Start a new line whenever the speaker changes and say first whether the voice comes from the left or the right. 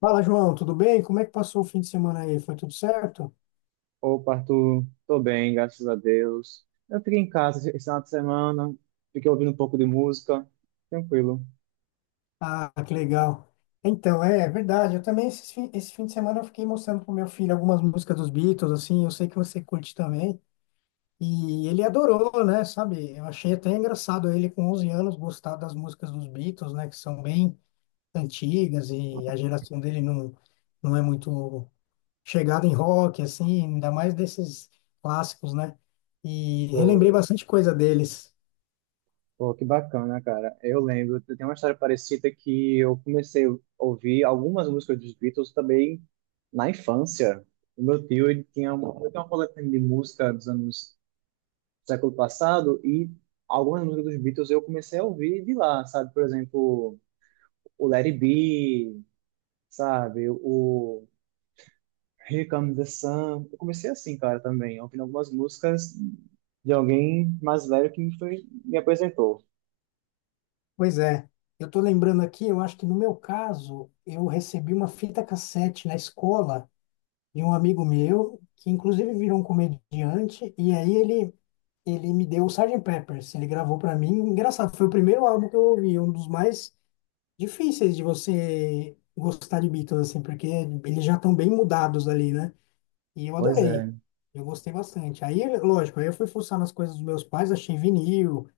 left: Fala, João, tudo bem? Como é que passou o fim de semana aí? Foi tudo certo?
right: Opa, Arthur, tô bem, graças a Deus. Eu fiquei em casa esse final de semana, fiquei ouvindo um pouco de música, tranquilo.
left: Ah, que legal. Então, é verdade. Eu também, esse fim de semana, eu fiquei mostrando pro meu filho algumas músicas dos Beatles, assim, eu sei que você curte também. E ele adorou, né? Sabe? Eu achei até engraçado ele, com 11 anos, gostar das músicas dos Beatles, né? Que são bem antigas e a geração dele não, não é muito chegada em rock, assim, ainda mais desses clássicos, né? E relembrei
right: Pô,
left: bastante coisa deles.
right: pô, que bacana, cara. Eu lembro, eu tenho uma história parecida que eu comecei a ouvir algumas músicas dos Beatles também na infância. O meu tio, ele tinha uma coletânea de música dos anos do século passado e algumas músicas dos Beatles eu comecei a ouvir de lá, sabe? Por exemplo, o Let It Be, sabe? O Here Comes the Sun. Eu comecei assim, cara, também, ouvindo algumas músicas de alguém mais velho me apresentou.
left: Pois é, eu estou lembrando aqui, eu acho que no meu caso, eu recebi uma fita cassete na escola de um amigo meu, que inclusive virou um comediante, e aí ele me deu o Sgt. Pepper's, ele gravou para mim. Engraçado, foi o primeiro álbum que eu ouvi, um dos mais difíceis de você gostar de Beatles, assim, porque eles já estão bem mudados ali, né? E eu
right: Pois
left: adorei,
right: é,
left: eu gostei bastante. Aí, lógico, aí eu fui fuçar nas coisas dos meus pais, achei vinil,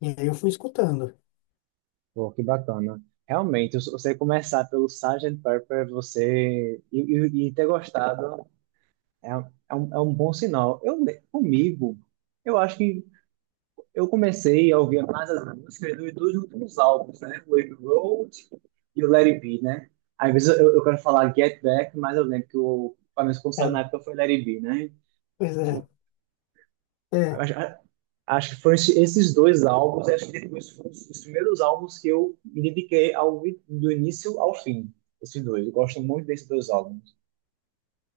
left: e aí eu fui escutando.
right: pô, que bacana. Realmente, se você começar pelo Sgt. Pepper, você e ter gostado é, é um bom sinal. Comigo, eu acho que eu comecei a ouvir mais as músicas dos dois últimos álbuns, né? O Abbey Road e o Let It Be, né? Às vezes eu quero falar Get Back, mas eu lembro que o, pelo menos quando saiu na
left: É,
right: época foi Let It Be, né?
left: pois é. É.
right: Acho, acho que foram esses dois álbuns, acho que depois foram os primeiros álbuns que eu me dediquei ao, ouvir do início ao fim. Esses dois, eu gosto muito desses dois álbuns.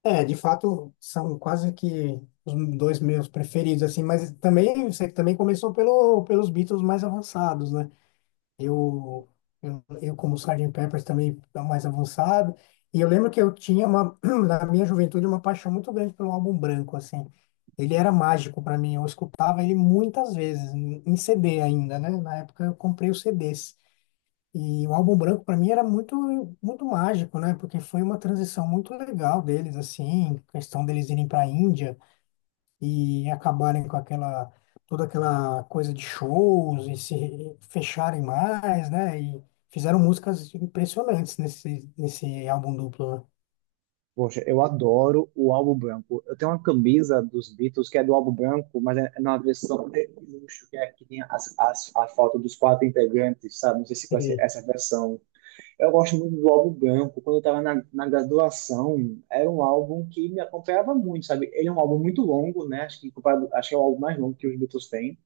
left: É, de fato, são quase que os dois meus preferidos, assim, mas também, você também começou pelos Beatles mais avançados, né? Eu, eu como Sgt. Pepper também é mais avançado, e eu lembro que eu tinha uma, na minha juventude, uma paixão muito grande pelo álbum branco, assim. Ele era mágico para mim, eu escutava ele muitas vezes, em CD ainda, né? Na época eu comprei os CDs. E o álbum branco para mim era muito muito mágico, né? Porque foi uma transição muito legal deles assim, questão deles irem para a Índia e acabarem com aquela toda aquela coisa de shows e se fecharem mais, né? E fizeram músicas impressionantes nesse álbum duplo,
right: Poxa, eu adoro o álbum branco. Eu tenho uma camisa dos Beatles que é do álbum branco, mas é na versão de luxo, que é que tem a foto dos quatro integrantes, sabe? Não sei se
left: né?
right: conhece essa versão. Eu gosto muito do álbum Branco. Quando eu estava na graduação, era um álbum que me acompanhava muito, sabe? Ele é um álbum muito longo, né? Acho que, comparado, acho que é o álbum mais longo que os Beatles têm.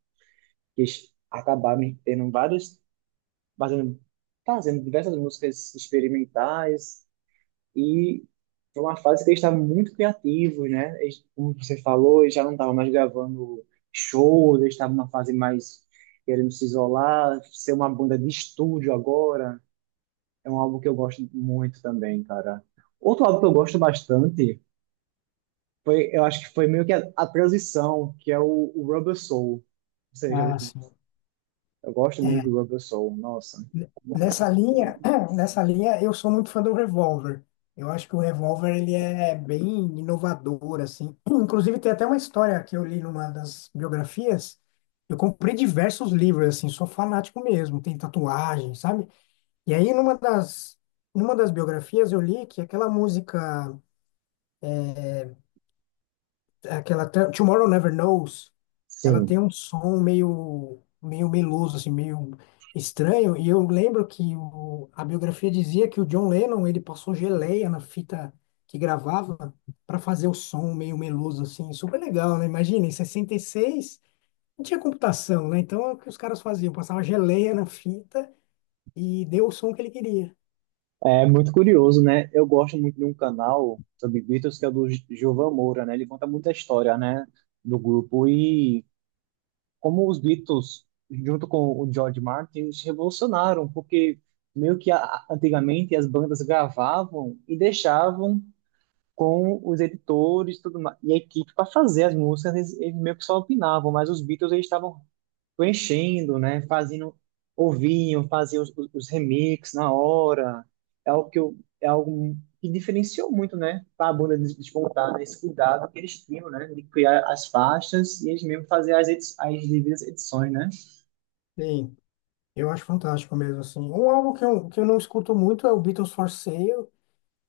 right: Que eles acabaram tendo vários, fazendo, fazendo diversas músicas experimentais. E foi uma fase que eles estavam muito criativos, né? Eles, como você falou, eles já não estavam mais gravando shows, eles estavam numa fase mais querendo se isolar, ser uma banda de estúdio agora, é um álbum que eu gosto muito também, cara. Outro álbum que eu gosto bastante foi, eu acho que foi meio que a transição, que é o Rubber Soul. Ou seja,
left: Ah, sim.
right: eu gosto muito
left: É,
right: do Rubber Soul, nossa. Muito-
left: nessa linha, nessa linha, eu sou muito fã do Revolver. Eu acho que o Revolver ele é bem inovador assim. Inclusive tem até uma história que eu li numa das biografias. Eu comprei diversos livros assim, sou fanático mesmo, tem tatuagem, sabe? E aí numa das biografias eu li que aquela música, é, aquela Tomorrow Never Knows. Ela tem
right: Sim,
left: um som meio meloso, assim, meio estranho. E eu lembro que a biografia dizia que o John Lennon, ele passou geleia na fita que gravava para fazer o som meio meloso, assim. Super legal, né? Imagina, em 66 não tinha computação, né? Então, é o que os caras faziam? Passava geleia na fita e deu o som que ele queria.
right: é muito curioso, né? Eu gosto muito de um canal sobre Beatles que é do Gilvan Moura, né? Ele conta muita história, né, do grupo e como os Beatles, junto com o George Martin, eles revolucionaram, porque meio que antigamente as bandas gravavam e deixavam com os editores tudo mais, e a equipe para fazer as músicas, eles meio que só opinavam, mas os Beatles eles estavam preenchendo, né? Fazendo, ouvindo, faziam os remixes na hora. É algo que diferenciou muito, né? Para a banda despontar, né? Esse cuidado que eles tinham, né? De criar as faixas e eles mesmo fazer as devidas edições, né?
left: Sim, eu acho fantástico mesmo, assim. Um álbum que que eu não escuto muito é o Beatles for Sale.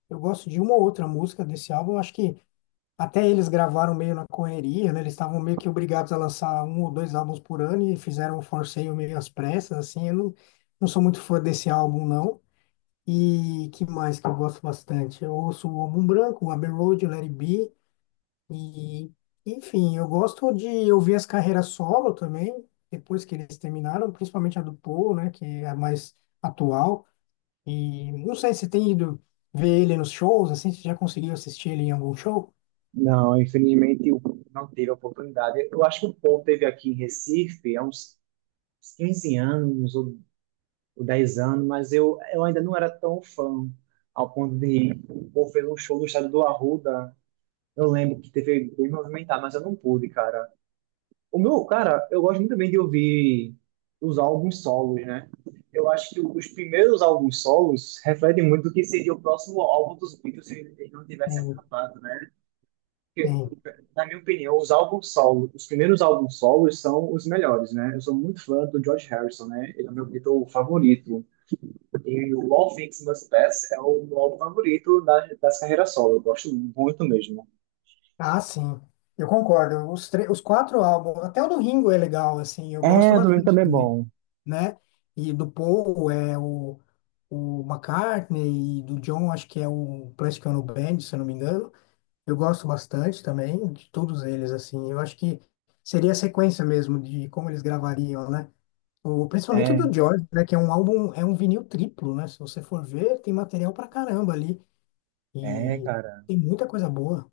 left: Eu gosto de uma ou outra música desse álbum. Eu acho que até eles gravaram meio na correria, né? Eles estavam meio que obrigados a lançar um ou dois álbuns por ano e fizeram um forceio meio às pressas, assim. Eu não sou muito fã desse álbum, não. E que mais que eu gosto bastante? Eu ouço o Álbum Branco, o Abbey Road, o Let It Be. E, enfim, eu gosto de ouvir as carreiras solo também, depois que eles terminaram, principalmente a do Paul, né? Que é a mais atual. E não sei se tem ido ver ele nos shows, assim, se já conseguiu assistir ele em algum show.
right: Não, infelizmente eu não teve a oportunidade. Eu acho que o Paul teve aqui em Recife há uns 15 anos ou 10 anos, mas eu ainda não era tão fã ao ponto de ir. O Paul fez um show no estádio do Arruda. Eu lembro que teve bem movimentado, mas eu não pude, cara. O meu, cara, eu gosto muito bem de ouvir os álbuns solos, né? Eu acho que os primeiros álbuns solos refletem muito o que seria o próximo álbum dos Beatles se eles não tivessem
left: Tem.
right: acabado, né? Porque,
left: Tem.
right: na minha opinião, os primeiros álbuns solos são os melhores, né? Eu sou muito fã do George Harrison, né? Ele é o meu Beatle favorito. E o All Things Must Pass é o meu álbum favorito das, das carreiras solo. Eu gosto muito mesmo.
left: Ah, sim. Eu concordo. Os quatro álbuns, até o do Ringo é legal, assim, eu gosto
right: É, do Domingo
left: bastante
right: também é
left: também,
right: bom.
left: né? E do Paul é o McCartney e do John, acho que é o Plastic Ono Band, se eu não me engano. Eu gosto bastante também de todos eles, assim. Eu acho que seria a sequência mesmo de como eles gravariam, né? Principalmente o
right: É,
left: do George, né? Que é um álbum, é um vinil triplo, né? Se você for ver, tem material pra caramba ali.
right: é,
left: E
right: cara.
left: tem muita coisa boa.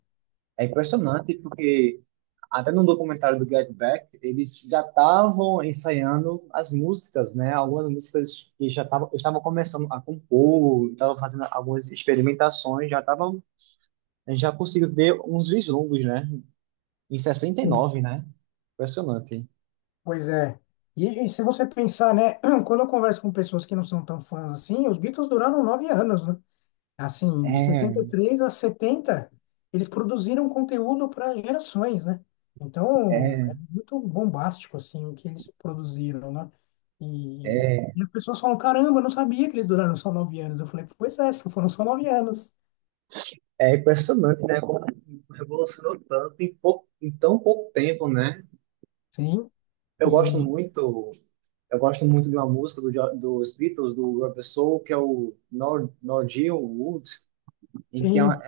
right: É impressionante porque até no documentário do Get Back, eles já estavam ensaiando as músicas, né? Algumas músicas que já estavam estavam começando a compor, estavam fazendo algumas experimentações, já estavam, a gente já conseguiu ver uns vislumbres, né? Em 69, né? Impressionante.
left: Pois é. E se você pensar, né, quando eu converso com pessoas que não são tão fãs assim, os Beatles duraram 9 anos, né? Assim, de sessenta e
right: É,
left: três a 70 eles produziram conteúdo para gerações, né? Então,
right: é,
left: é muito bombástico, assim, o que eles produziram, né? E,
right: é,
left: e as pessoas falam, caramba, eu não sabia que eles duraram só 9 anos. Eu falei, pois é, só foram só 9 anos.
right: é impressionante, né? Como revolucionou tanto em pouco, em tão pouco tempo, né?
left: Sim,
right: Eu gosto
left: e
right: muito Eu gosto muito de uma música do, dos Beatles, do Rubber Soul, que é o Norwegian Wood, em que é uma,
left: sim,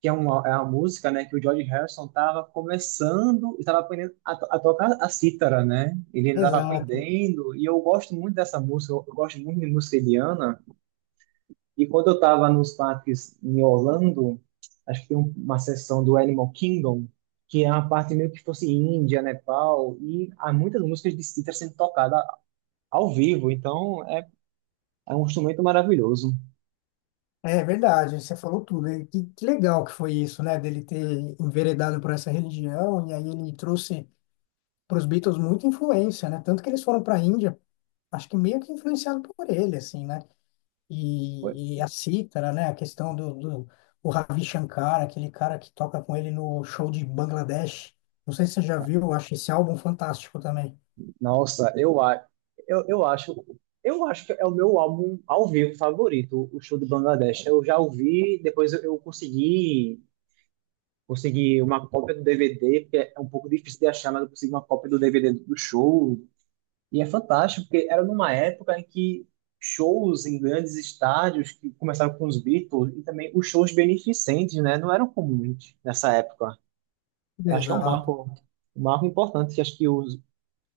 right: que é uma música, né, que o George Harrison estava começando, estava aprendendo a, a tocar a cítara, né? Ele ainda estava
left: exato.
right: aprendendo, e eu gosto muito dessa música, eu gosto muito de música indiana. E quando eu estava nos parques em Orlando, acho que tem uma sessão do Animal Kingdom, que é uma parte meio que fosse Índia, Nepal, e há muitas músicas de cítara sendo tocada ao vivo, então é um instrumento maravilhoso.
left: É verdade, você falou tudo. E que legal que foi isso, né? Dele ter enveredado por essa religião, e aí ele trouxe para os Beatles muita influência, né? Tanto que eles foram para a Índia, acho que meio que influenciado por ele, assim, né? E a cítara, né? A questão do o Ravi Shankar, aquele cara que toca com ele no show de Bangladesh. Não sei se você já viu, eu acho esse álbum fantástico também.
right: Nossa, eu, a- eu, eu acho. Eu acho que é o meu álbum ao vivo favorito, o show de Bangladesh. Eu já ouvi, depois eu consegui, consegui uma cópia do DVD, porque é um pouco difícil de achar, mas eu consegui uma cópia do DVD do show. E é fantástico, porque era numa época em que shows em grandes estádios, que começaram com os Beatles, e também os shows beneficentes, né, não eram comuns nessa época. Eu acho que é
left: Exato.
right: um marco importante, que acho que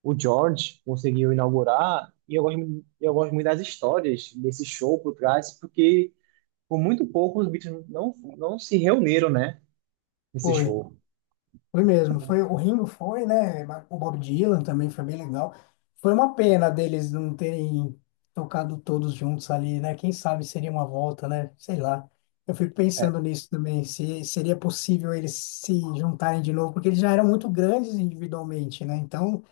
right: o George conseguiu inaugurar. E eu gosto, eu gosto muito das histórias desse show por trás, porque por muito pouco os Beatles não se reuniram, né? Nesse
left: Foi.
right: show.
left: Foi mesmo, foi o Ringo, foi, né? O Bob Dylan também foi bem legal. Foi uma pena deles não terem tocado todos juntos ali, né? Quem sabe seria uma volta, né? Sei lá. Eu fico pensando nisso também, se seria possível eles se juntarem de novo, porque eles já eram muito grandes individualmente, né? Então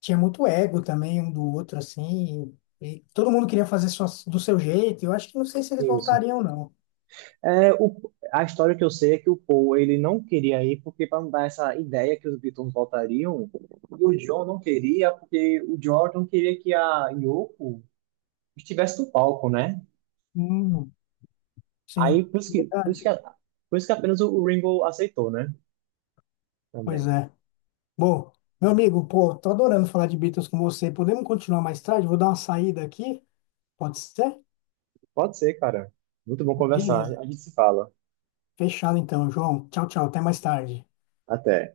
left: tinha muito ego também um do outro, assim, e todo mundo queria fazer sua, do seu jeito. Eu acho que não sei se eles
right: Isso.
left: voltariam, não.
right: A história que eu sei é que o Paul ele não queria ir porque para não dar essa ideia que os Beatles voltariam, e o John não queria porque o George não queria que a Yoko estivesse no palco, né?
left: Hum, sim,
right: Aí por isso
left: é
right: que, por isso que,
left: verdade.
right: por isso que apenas o Ringo aceitou, né?
left: Pois
right: Também.
left: é. Bom, meu amigo, pô, tô adorando falar de Beatles com você. Podemos continuar mais tarde? Vou dar uma saída aqui. Pode ser?
right: Pode ser, cara. Muito bom conversar.
left: Beleza.
right: A gente se fala.
left: Fechado então, João. Tchau, tchau. Até mais tarde.
right: Até.